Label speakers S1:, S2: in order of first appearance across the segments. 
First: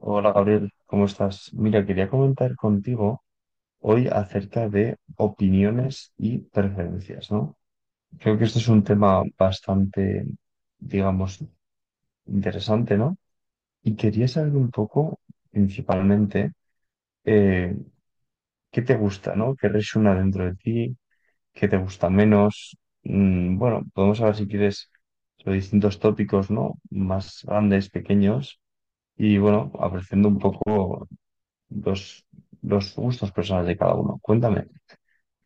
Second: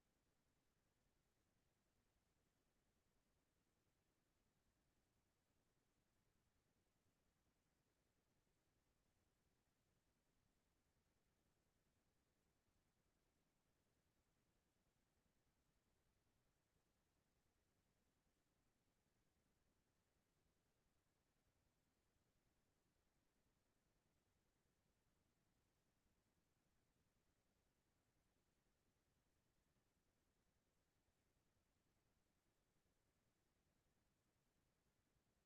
S1: Hola Gabriel, ¿cómo estás? Mira, quería comentar contigo hoy acerca de opiniones y preferencias, ¿no? Creo que esto es un tema bastante, digamos, interesante, ¿no? Y quería saber un poco, principalmente, eh, qué te gusta, ¿no? ¿Qué resuena dentro de ti? ¿Qué te gusta menos? Bueno, podemos hablar si quieres sobre distintos tópicos, ¿no? Más grandes, pequeños, y bueno, apreciando un poco. los, los gustos personales de cada uno. Cuéntame,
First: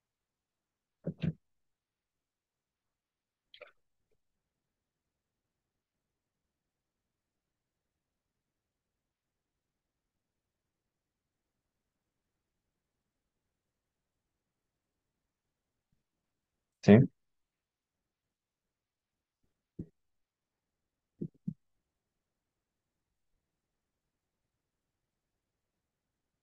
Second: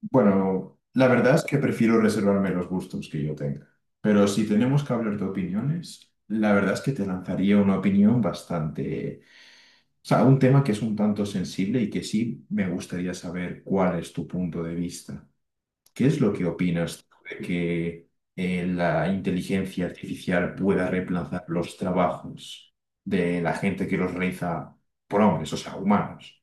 S2: Bueno, la verdad es que prefiero reservarme los gustos que yo tenga. Pero si tenemos que hablar de opiniones, la verdad es que te lanzaría una opinión bastante... O sea, un tema que es un tanto sensible y que sí me gustaría saber cuál es tu punto de vista. ¿Qué es lo que
S1: ¿sí?
S2: opinas tú de que la inteligencia artificial pueda reemplazar los trabajos de la gente que los realiza por hombres, o sea, humanos?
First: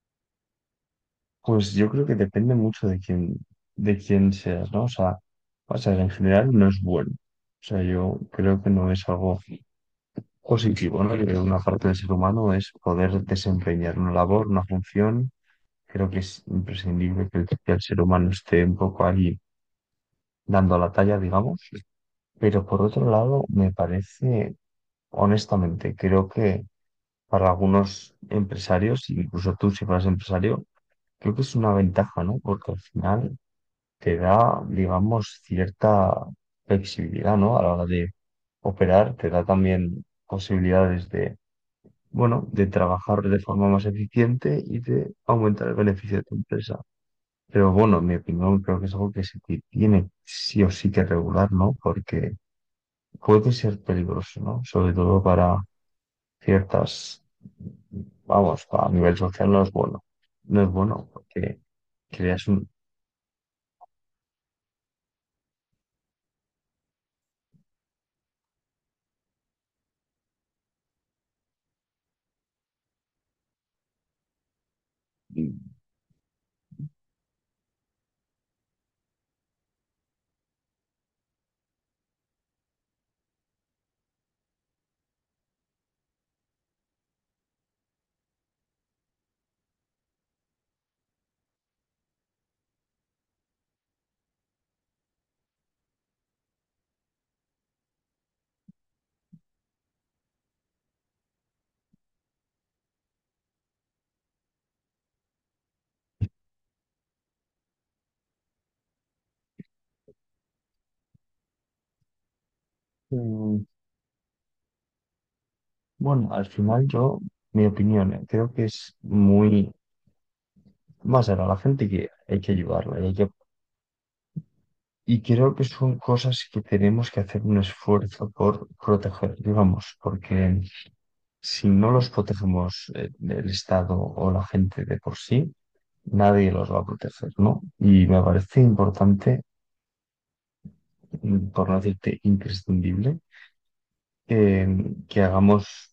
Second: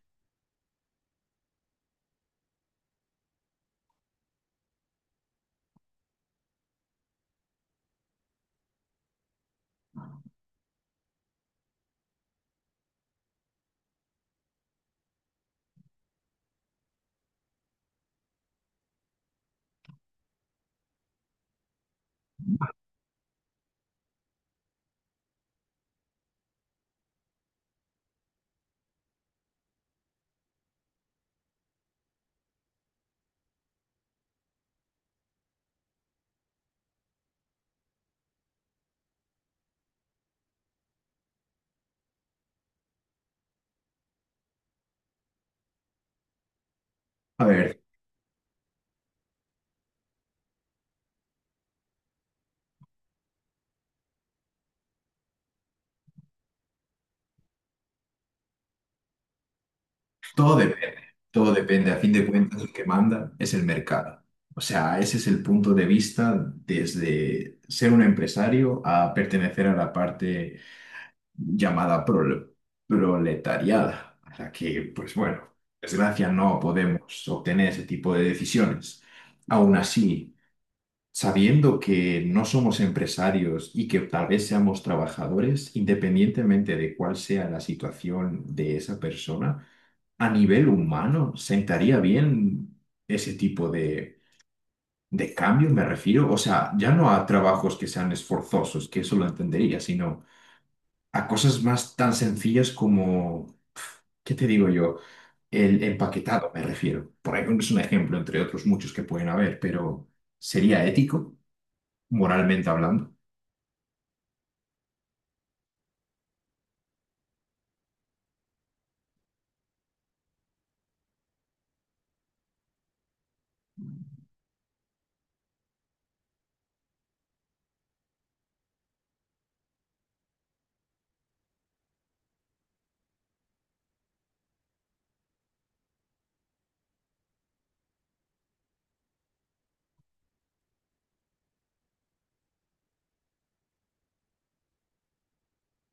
S1: Pues yo creo que depende mucho de quién seas, ¿no? O sea, en general no es bueno. O sea, yo creo que no es algo positivo, ¿no? Yo creo que una parte del ser humano es poder desempeñar una labor, una función. Creo que es imprescindible que el ser humano esté un poco ahí dando la talla, digamos. Pero por otro lado, me parece, honestamente, creo que para algunos empresarios, incluso tú si fueras empresario, creo que es una ventaja, ¿no? Porque al final te da, digamos, cierta flexibilidad, ¿no? A la hora de operar, te da también posibilidades de, bueno, de trabajar de forma más eficiente y de aumentar el beneficio de tu empresa.
S2: A
S1: Pero
S2: ver.
S1: bueno, en mi opinión, creo que es algo que se tiene sí o sí que regular, ¿no? Porque puede ser peligroso, ¿no? Sobre todo para ciertas, vamos, a nivel social no es bueno.
S2: Todo
S1: No es
S2: depende,
S1: bueno
S2: todo
S1: porque
S2: depende. A fin de
S1: creas
S2: cuentas,
S1: un...
S2: el que manda es el mercado. O sea, ese es el punto de vista desde ser un empresario a pertenecer a la parte llamada proletariada, a la que, pues bueno, desgracia no podemos obtener ese tipo de decisiones. Aún así, sabiendo que no somos empresarios y que tal vez seamos trabajadores, independientemente de cuál sea la situación de esa persona, a nivel humano, ¿sentaría bien ese tipo de cambios me refiero? O sea, ya no a trabajos que sean esforzosos, que eso lo entendería, sino a cosas más tan sencillas como, ¿qué te digo yo? El empaquetado, me refiero. Por ahí es un ejemplo, entre otros muchos que pueden haber, pero ¿sería ético? Moralmente hablando.
S1: Mm, Bueno, al final yo, mi opinión, creo que es muy... Más a la gente que hay que ayudarla y, y creo que son cosas que tenemos que hacer un esfuerzo por proteger, digamos, porque si no los protegemos el Estado o la gente de por sí, nadie los va a proteger, ¿no? Y me parece importante, por no decirte imprescindible, que, que hagamos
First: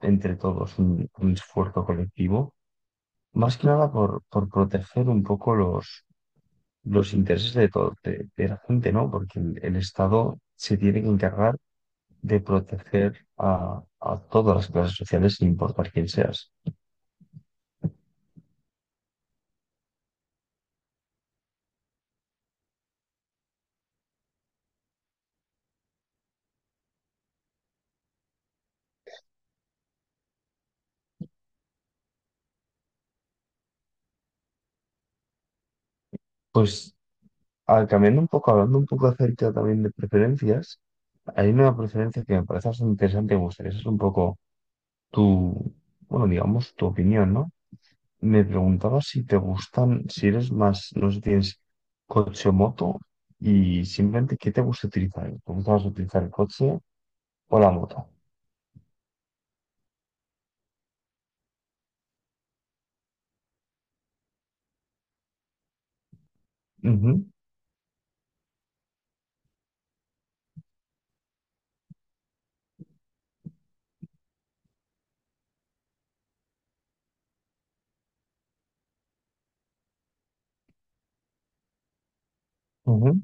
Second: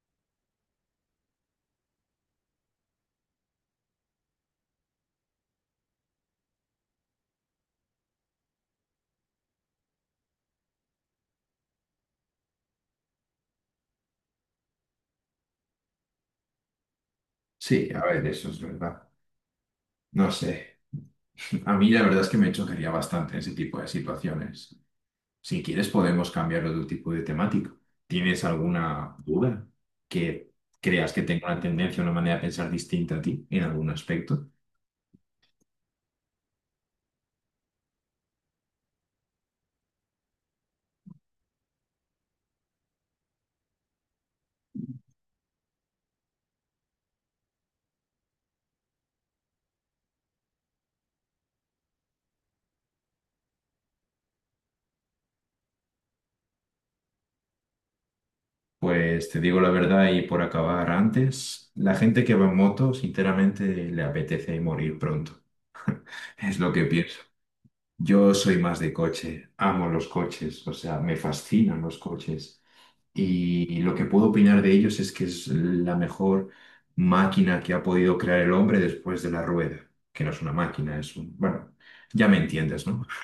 S1: entre todos un esfuerzo colectivo, más que nada por, por proteger un poco los intereses de, todo, de la gente, ¿no? Porque el Estado se tiene que encargar de proteger a todas las clases sociales, sin importar quién seas.
S2: Sí, a ver, eso es verdad. No sé. A mí la verdad es que me chocaría bastante ese tipo de situaciones. Si quieres, podemos cambiar de tipo de temática. ¿Tienes alguna duda que creas que tenga una tendencia, una manera de pensar distinta a ti en algún aspecto?
S1: Pues al cambiando un poco, hablando un poco acerca también de preferencias, hay una preferencia que me parece bastante interesante, y me gustaría saber un poco tu, bueno, digamos, tu opinión, ¿no? Me preguntaba si te gustan, si eres más, no sé si tienes coche o moto, y simplemente qué te gusta utilizar. ¿Te gusta más utilizar el coche o la moto?
S2: Pues te digo la verdad y por acabar antes, la gente que va en moto, sinceramente, le apetece morir pronto. Es lo que pienso.
S1: Ujú,
S2: Yo soy más de coche, amo los coches, o sea, me fascinan los coches. Y lo que puedo opinar de ellos es que es la mejor máquina que ha podido crear el hombre después de la rueda, que no es una máquina, es un... Bueno, ya me entiendes, ¿no?
S1: ujú,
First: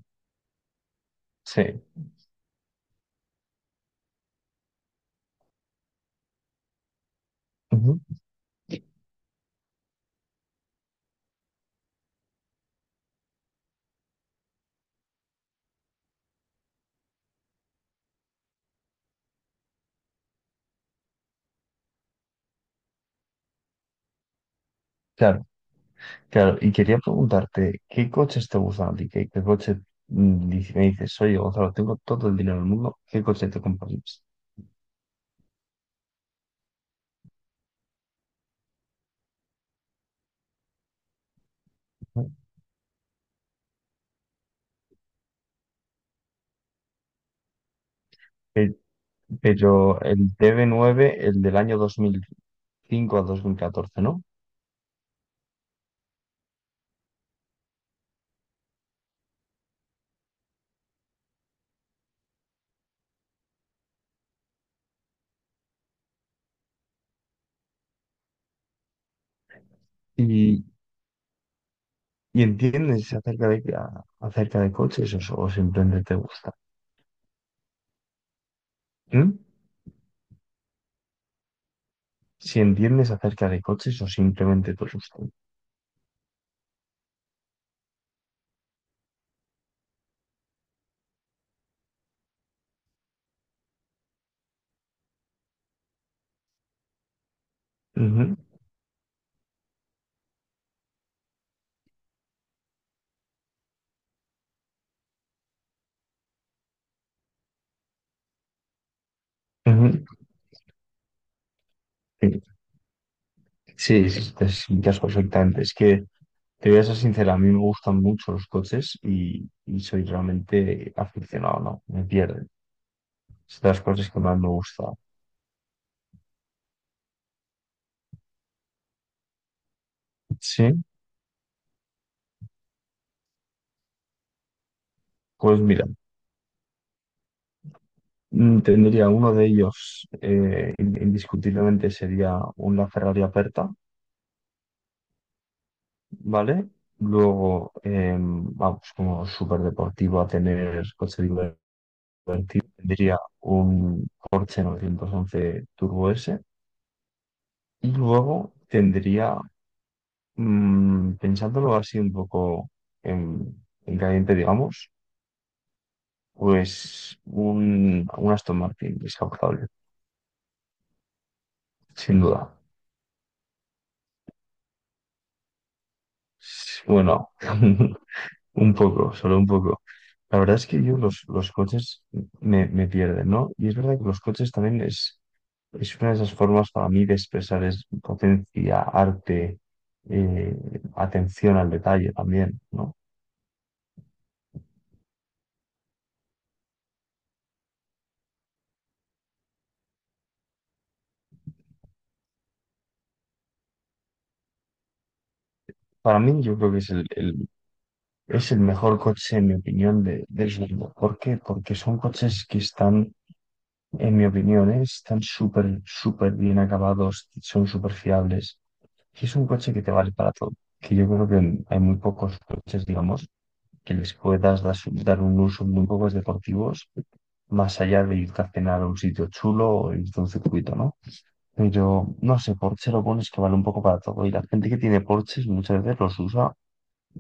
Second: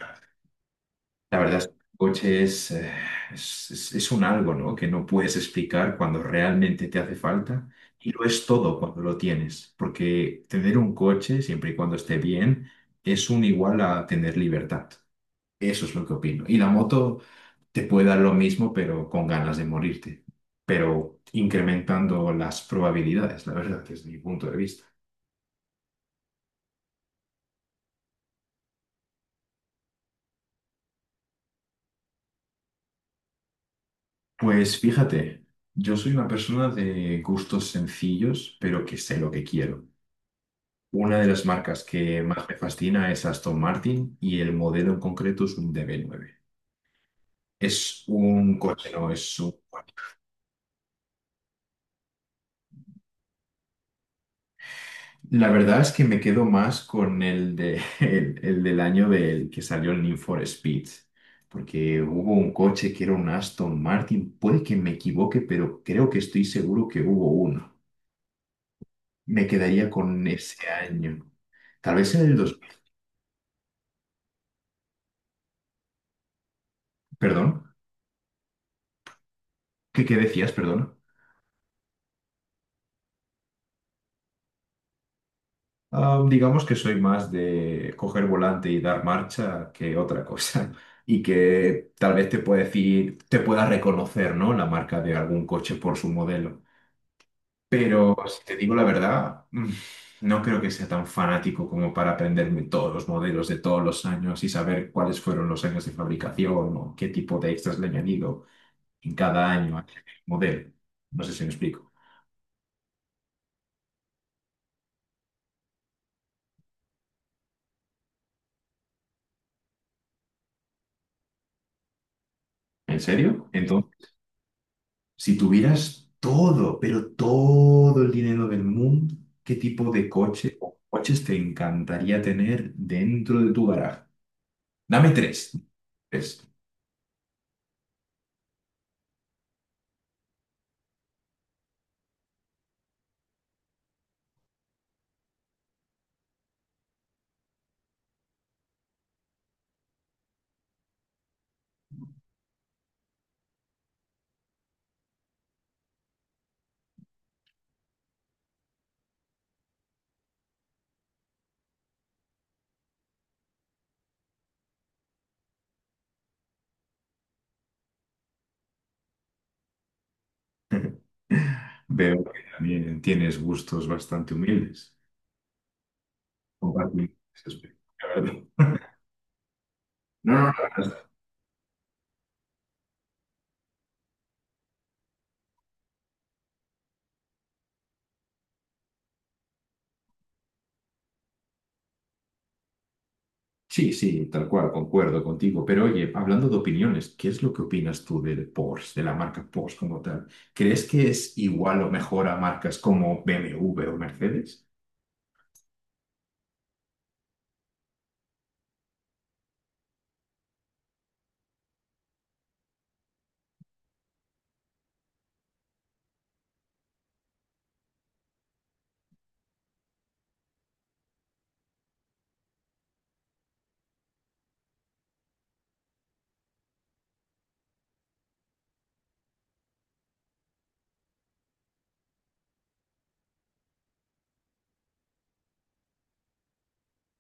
S2: La verdad es que
S1: sí,
S2: el coche es un algo, ¿no? Que no puedes explicar cuando realmente te hace falta
S1: ujú.
S2: y lo es todo cuando lo tienes, porque tener un coche, siempre y cuando esté bien, es un igual a tener libertad. Eso es lo que opino. Y la moto te puede dar lo mismo, pero con ganas de morirte, pero incrementando las probabilidades, la verdad, desde mi punto de vista.
S1: Claro, claro. Y quería preguntarte, ¿qué coches te gustan a ti? ¿Qué coche me dices, oye, Gonzalo, tengo todo el dinero del mundo, ¿qué coche te comprarías?
S2: Pues fíjate, yo soy una persona de gustos sencillos, pero que sé lo que quiero. Una de las marcas que
S1: Ujú.
S2: más me fascina es Aston Martin y el modelo en concreto es un DB9. Es un
S1: Pe-
S2: coche, no es un...
S1: Pero el DB9, el del año 2005 a 2014, ¿no?
S2: La verdad es que me quedo más con el del año del que salió el Need for Speed, porque hubo un coche que era un Aston Martin, puede que me equivoque, pero creo que estoy seguro que hubo uno. Me quedaría con
S1: y
S2: ese año. Tal vez en el
S1: ¿Y
S2: 2000,
S1: entiendes acerca de, acerca de coches o, o simplemente te gusta?
S2: perdón,
S1: ¿Mm?
S2: ¿qué decías, perdón?
S1: Si entiendes acerca de coches o simplemente te gusta.
S2: Ah, digamos que soy más de coger volante y dar marcha que otra cosa. Y que tal vez te puede decir, te pueda reconocer, ¿no? La marca de algún coche por su modelo. Pero
S1: Ujú,
S2: si te digo la verdad, no creo que sea tan fanático como para aprenderme todos los modelos de todos los años y saber cuáles fueron los años de fabricación o qué tipo de extras le han añadido en cada año a cada
S1: ujú.
S2: modelo. No sé si me explico.
S1: Sí, sí, te explicas perfectamente. Es que te voy a ser sincera, a mí me gustan mucho los coches y soy realmente aficionado, ¿no? Me pierden.
S2: ¿En serio?
S1: Es de las cosas
S2: Entonces,
S1: que más me gusta.
S2: si tuvieras todo, pero todo el dinero del mundo, ¿qué tipo de coche
S1: Sí,
S2: o coches te encantaría tener dentro de tu garaje? Dame tres.
S1: pues mira,
S2: Tres.
S1: tendría uno de ellos, indiscutiblemente sería una Ferrari Aperta, ¿vale? Luego, vamos, como súper deportivo a tener coche divertido, tendría un Porsche 911 Turbo S, y luego tendría, pensándolo así un poco en caliente, digamos, pues un Aston Martin descapotable, sin
S2: Veo que
S1: duda.
S2: también tienes gustos bastante humildes. Compartimos
S1: Bueno,
S2: ese aspecto, la verdad.
S1: un poco, solo un poco.
S2: No,
S1: La
S2: no,
S1: verdad es que
S2: no.
S1: yo los coches me, me pierden, ¿no? Y es verdad que los coches también es una de esas formas para mí de expresar es potencia, arte, eh, atención al detalle también, ¿no?
S2: Sí, sí, tal cual, concuerdo contigo. Pero oye, hablando de opiniones, ¿qué es lo que opinas tú del Porsche, de la marca Porsche como tal? ¿Crees que es igual o mejor a marcas como BMW o Mercedes?
S1: Para mí yo creo que es el, es el mejor coche, en mi opinión, de, del mundo. ¿Por qué? Porque son coches que están, en mi opinión, ¿eh? Están súper, súper bien acabados, son súper fiables. Y es un coche que te vale para todo. Que yo creo que hay muy pocos coches, digamos, que les puedas dar un uso, muy pocos deportivos, más allá de irte a cenar a un sitio chulo o irte a un circuito, ¿no? Pero no sé, Porsche lo bueno es que vale un poco para todo, y la gente que tiene Porsches muchas veces los usa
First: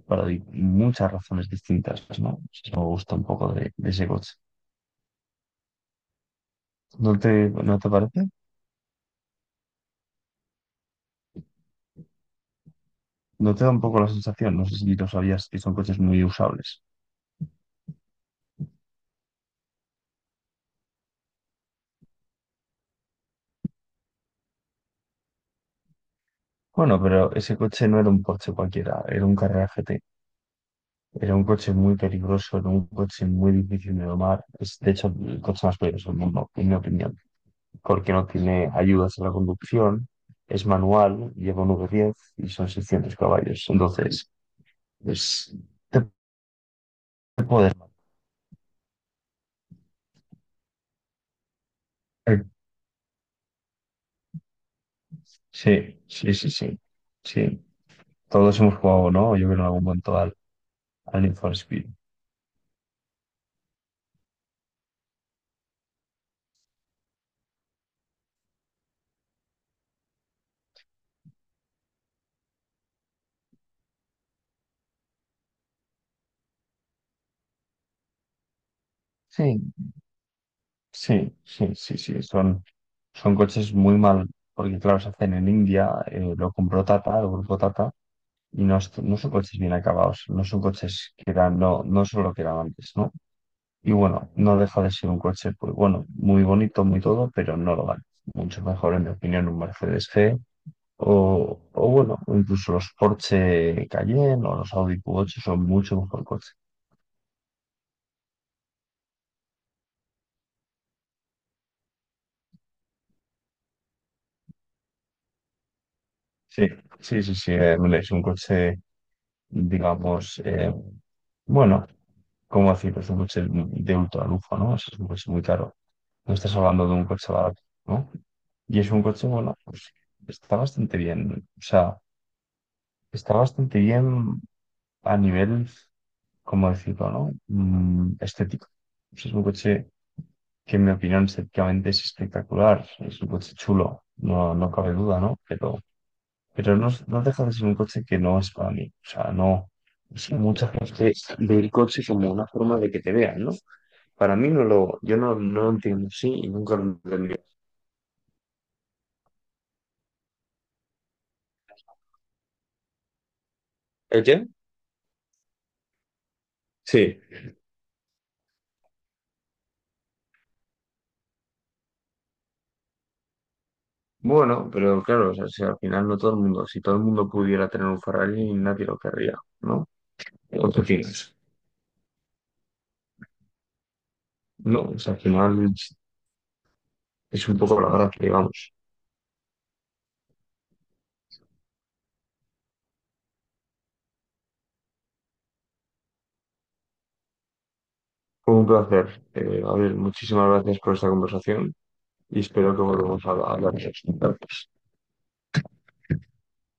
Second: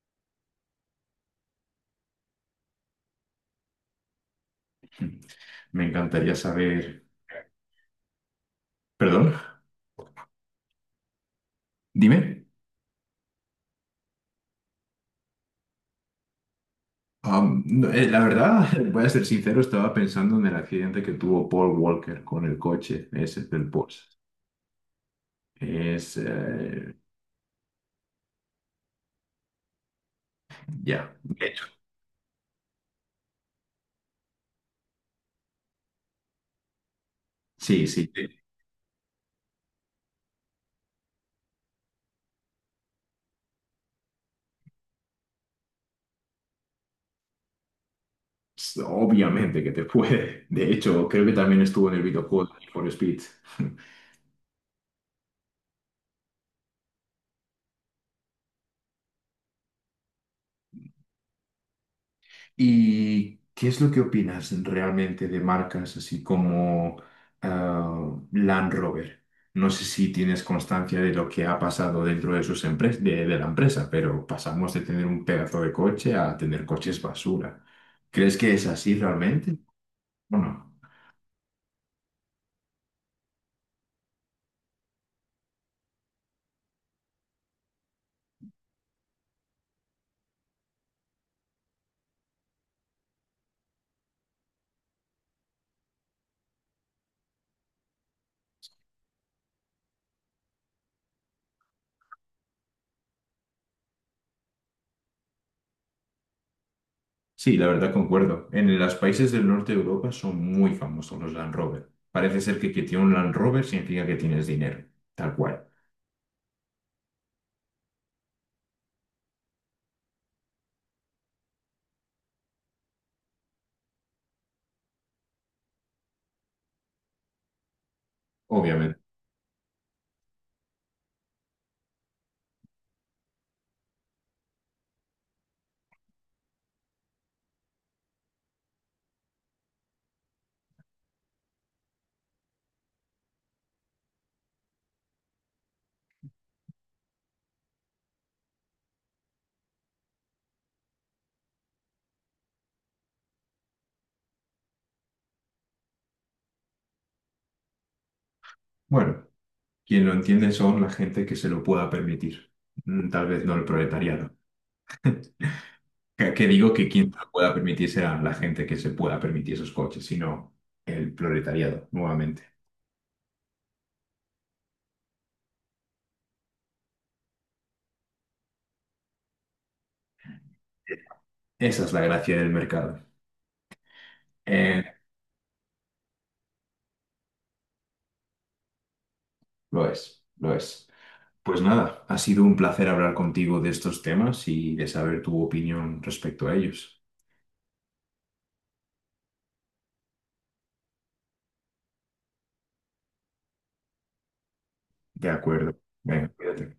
S1: para muchas razones distintas, ¿no? Eso me gusta un poco de ese coche.
S2: Me encantaría saber.
S1: ¿No te parece?
S2: Perdón, dime.
S1: ¿No te da un poco la sensación? No sé si lo sabías, que son coches muy usables.
S2: No, la verdad, voy a ser sincero, estaba pensando en el accidente que tuvo Paul Walker con el coche ese del Porsche. Es, eh,
S1: Bueno, pero ese coche no era un Porsche cualquiera, era un Carrera GT.
S2: ya,
S1: Era un
S2: de hecho.
S1: coche muy peligroso, era un coche muy difícil de domar. Es, de hecho, el coche más peligroso del mundo, en mi opinión,
S2: Sí, sí,
S1: porque no tiene ayudas a la conducción, es manual, lleva un V10 y son 600 caballos. Entonces, es te te puede
S2: obviamente que te puede. De hecho, creo que también estuvo en el
S1: dar.
S2: videojuego de Need for Speed.
S1: Sí, sí, sí, sí. Sí, todos hemos jugado, ¿no? Yo creo, en algún momento, al Need for Speed.
S2: ¿Y qué es lo que opinas realmente de marcas así como Land Rover? No sé si tienes constancia de lo que ha pasado dentro de sus de la empresa, pero pasamos de tener un pedazo de coche a tener coches basura. ¿Crees que es así realmente?
S1: Sí,
S2: Bueno.
S1: sí, sí, sí, sí. Son coches muy mal, porque claro, se hacen en India, lo compró Tata. Y no, no son coches bien acabados, no son coches que eran, no, no son lo que eran antes, ¿no? Y bueno, no deja de ser un coche, pues bueno, muy bonito, muy todo, pero no lo vale. Mucho mejor, en mi opinión, un Mercedes G o bueno, incluso los Porsche Cayenne o los Audi Q8 son mucho mejor coche.
S2: Sí, la verdad concuerdo. En los países del norte de Europa son muy famosos los Land Rover. Parece ser que quien tiene un Land Rover significa que tienes dinero, tal cual,
S1: Sí, sí, sí, sí, es un coche, digamos, bueno, ¿cómo decirlo? Es un coche de ultra lujo, ¿no? O sea, es un coche muy caro. No estás hablando de un coche barato, ¿no? Y es
S2: obviamente.
S1: un coche, bueno, pues está bastante bien. O sea, está bastante bien a nivel, ¿cómo decirlo, no? Estético. Pues es un coche que, en mi opinión, estéticamente es espectacular. Es un coche chulo, no, no cabe duda, ¿no? Pero no, no deja de ser un coche que no es para mí. O sea, no. Es que mucha gente ve el coche como una forma de que te vean, ¿no? Para mí no lo, yo no, no lo entiendo así y nunca lo entendí.
S2: Bueno, quien lo entiende son la gente que se lo pueda permitir. Tal vez no el
S1: ¿El
S2: proletariado.
S1: qué?
S2: Que digo que quien se
S1: Sí.
S2: lo pueda permitir será la gente que se pueda permitir esos coches, sino el proletariado, nuevamente.
S1: Bueno, pero claro, o sea, si al final no todo el mundo, si todo el mundo pudiera tener un Ferrari, nadie lo querría, ¿no? ¿O qué opinas?
S2: Esa es la gracia del mercado.
S1: No,
S2: Eh,
S1: o sea, al final es un poco la gracia, digamos.
S2: lo es, lo es. Pues nada, ha sido un placer hablar contigo de estos temas y de saber tu opinión respecto a ellos.
S1: Fue un placer. Gabriel, muchísimas gracias por esta conversación y espero que volvamos a hablar de esto.
S2: De acuerdo. Venga, cuídate.